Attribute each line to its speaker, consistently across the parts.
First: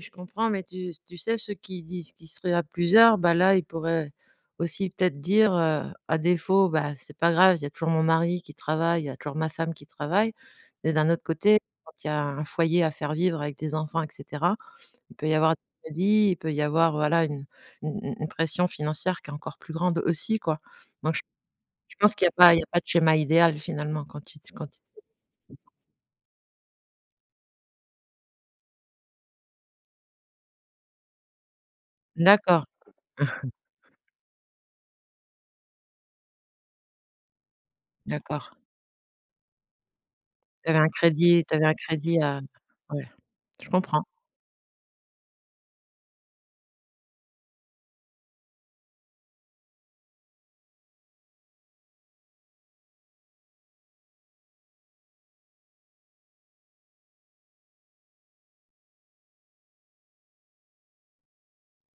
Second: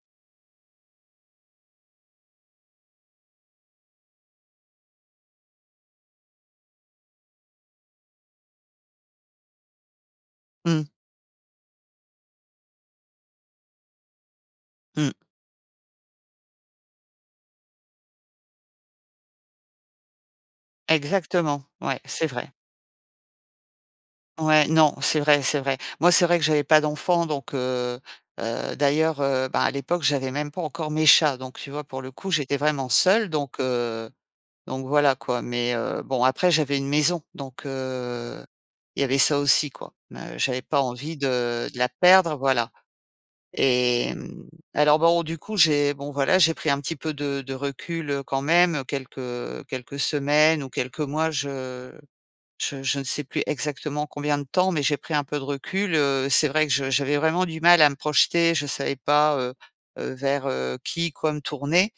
Speaker 1: Je comprends mais tu tu sais, ceux qui disent qui seraient à plusieurs, bah là, ils pourraient aussi peut-être dire, heu: «À défaut, bah c'est pas grave, il y a toujours mon mari qui travaille, il y a toujours ma femme qui travaille»
Speaker 2: Mmh.
Speaker 1: mais d'un autre côté, quand il y a un foyer à faire vivre avec des enfants et cetera.
Speaker 2: Mmh.
Speaker 1: Il peut y avoir des crédits, il peut y avoir, voilà, une u u une pression financière qui est encore plus grande aussi quoi. Moi je
Speaker 2: Exactement,
Speaker 1: je
Speaker 2: ouais,
Speaker 1: pense qu'il
Speaker 2: c'est
Speaker 1: y a
Speaker 2: vrai.
Speaker 1: pas il y a pas de schéma idéal finalement quand tu te quand
Speaker 2: Ouais,
Speaker 1: tu te
Speaker 2: non, c'est vrai, c'est
Speaker 1: [unintelligible]
Speaker 2: vrai. Moi, c'est vrai que j'avais pas d'enfants donc heu heu, d'ailleurs, heu, bah à l'époque, j'avais même pas encore mes chats. Donc tu vois, pour le coup, j'étais
Speaker 1: D'accord.
Speaker 2: vraiment seule donc heu, donc voilà quoi. Mais heu, bon, après j'avais une maison donc heu,
Speaker 1: D'accord.
Speaker 2: il y avait ça aussi quoi. M heu, j'avais
Speaker 1: Tu avais
Speaker 2: pas
Speaker 1: un
Speaker 2: envie
Speaker 1: crédit tu avais
Speaker 2: de
Speaker 1: un
Speaker 2: de la
Speaker 1: crédit
Speaker 2: perdre,
Speaker 1: à
Speaker 2: voilà
Speaker 1: ouais, je comprends.
Speaker 2: et mmh, alors bon du coup, j'ai bon voilà j'ai pris un petit peu de de recul, heu, quand même quelques quelques semaines ou quelques mois. Je je je ne sais plus exactement combien de temps mais j'ai pris un peu de recul, heu, c'est vrai que je j'avais vraiment du mal à me projeter. Je savais pas, heu heu, vers, heu, qui, quoi, me tourner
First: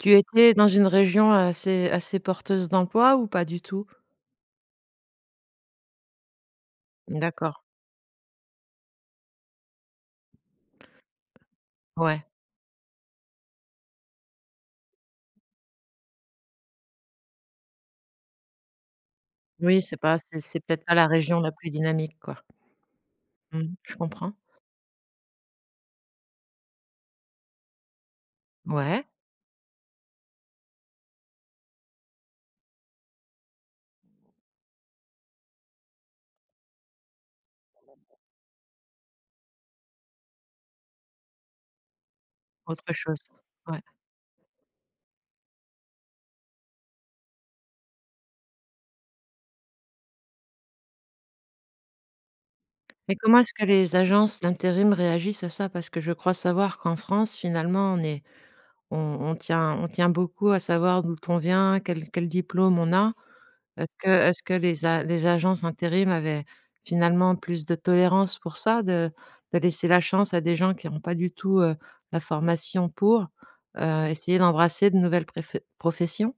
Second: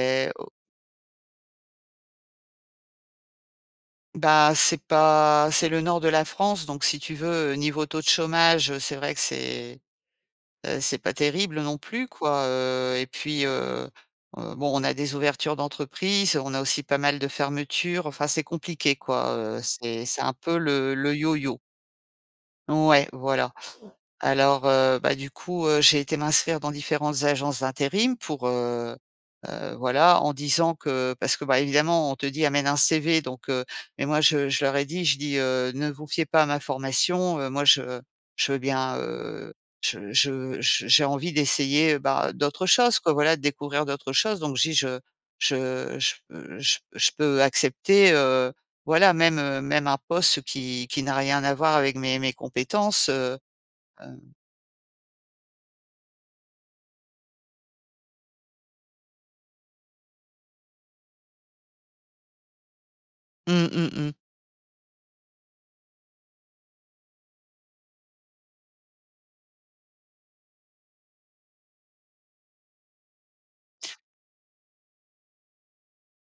Speaker 1: Tu
Speaker 2: o
Speaker 1: étais dans une région assez assez porteuse d'emploi ou pas du tout?
Speaker 2: Bah, c'est pas c'est le nord de la France donc si tu veux,
Speaker 1: D'accord.
Speaker 2: niveau taux de chômage, heu, c'est vrai que c'est, heu, c'est pas terrible non plus
Speaker 1: Ouais.
Speaker 2: quoi, heu et puis heu heu, bon on a des ouvertures d'entreprises, on a aussi pas mal de fermetures. Enfin, c'est compliqué quoi, heu,
Speaker 1: Oui c'est
Speaker 2: c'est
Speaker 1: pas
Speaker 2: c'est un
Speaker 1: c'est
Speaker 2: peu
Speaker 1: c'est peut-être pas
Speaker 2: le
Speaker 1: la
Speaker 2: le
Speaker 1: région la
Speaker 2: yo-yo.
Speaker 1: plus dynamique, quoi.
Speaker 2: Ouais, voilà.
Speaker 1: Mmh, je comprends.
Speaker 2: Alors heu bah, du coup, heu, j'ai été m'inscrire dans différentes agences d'intérim pour, heu
Speaker 1: Ouais.
Speaker 2: heu, voilà. En disant que parce que bah, évidemment, on te dit: «Amène un CV» donc heu-mais moi je je leur ai dit, je dis, heu: «Ne vous fiez pas à ma formation, heu, moi, je je veux bien, heu, je je je j'ai envie d'essayer bah, d'autres
Speaker 1: Autre
Speaker 2: choses, quoi,
Speaker 1: chose.
Speaker 2: voilà,
Speaker 1: Ouais.
Speaker 2: découvrir d'autres choses.» donc je dis: «Je je je p je p je peux accepter, heu, voilà, même, heu, même un poste qui qui n'a rien à voir avec mes mes compétences,
Speaker 1: Mais
Speaker 2: heu,
Speaker 1: comment est-ce que les
Speaker 2: hem».
Speaker 1: agences d'intérim réagissent à ça? Parce que je crois savoir qu'en France, finalement, on est on on tient on tient beaucoup à savoir d'où on vient, quel quel diplôme on a.
Speaker 2: Mmh,
Speaker 1: Est
Speaker 2: mmh
Speaker 1: ce que
Speaker 2: mh.
Speaker 1: est ce que les a les agences intérim avaient finalement plus de tolérance pour ça? De de laisser la chance à des gens qui ont pas du tout, heu, la formation pour? Heu, essayer d'embrasser de nouvelles pref professions?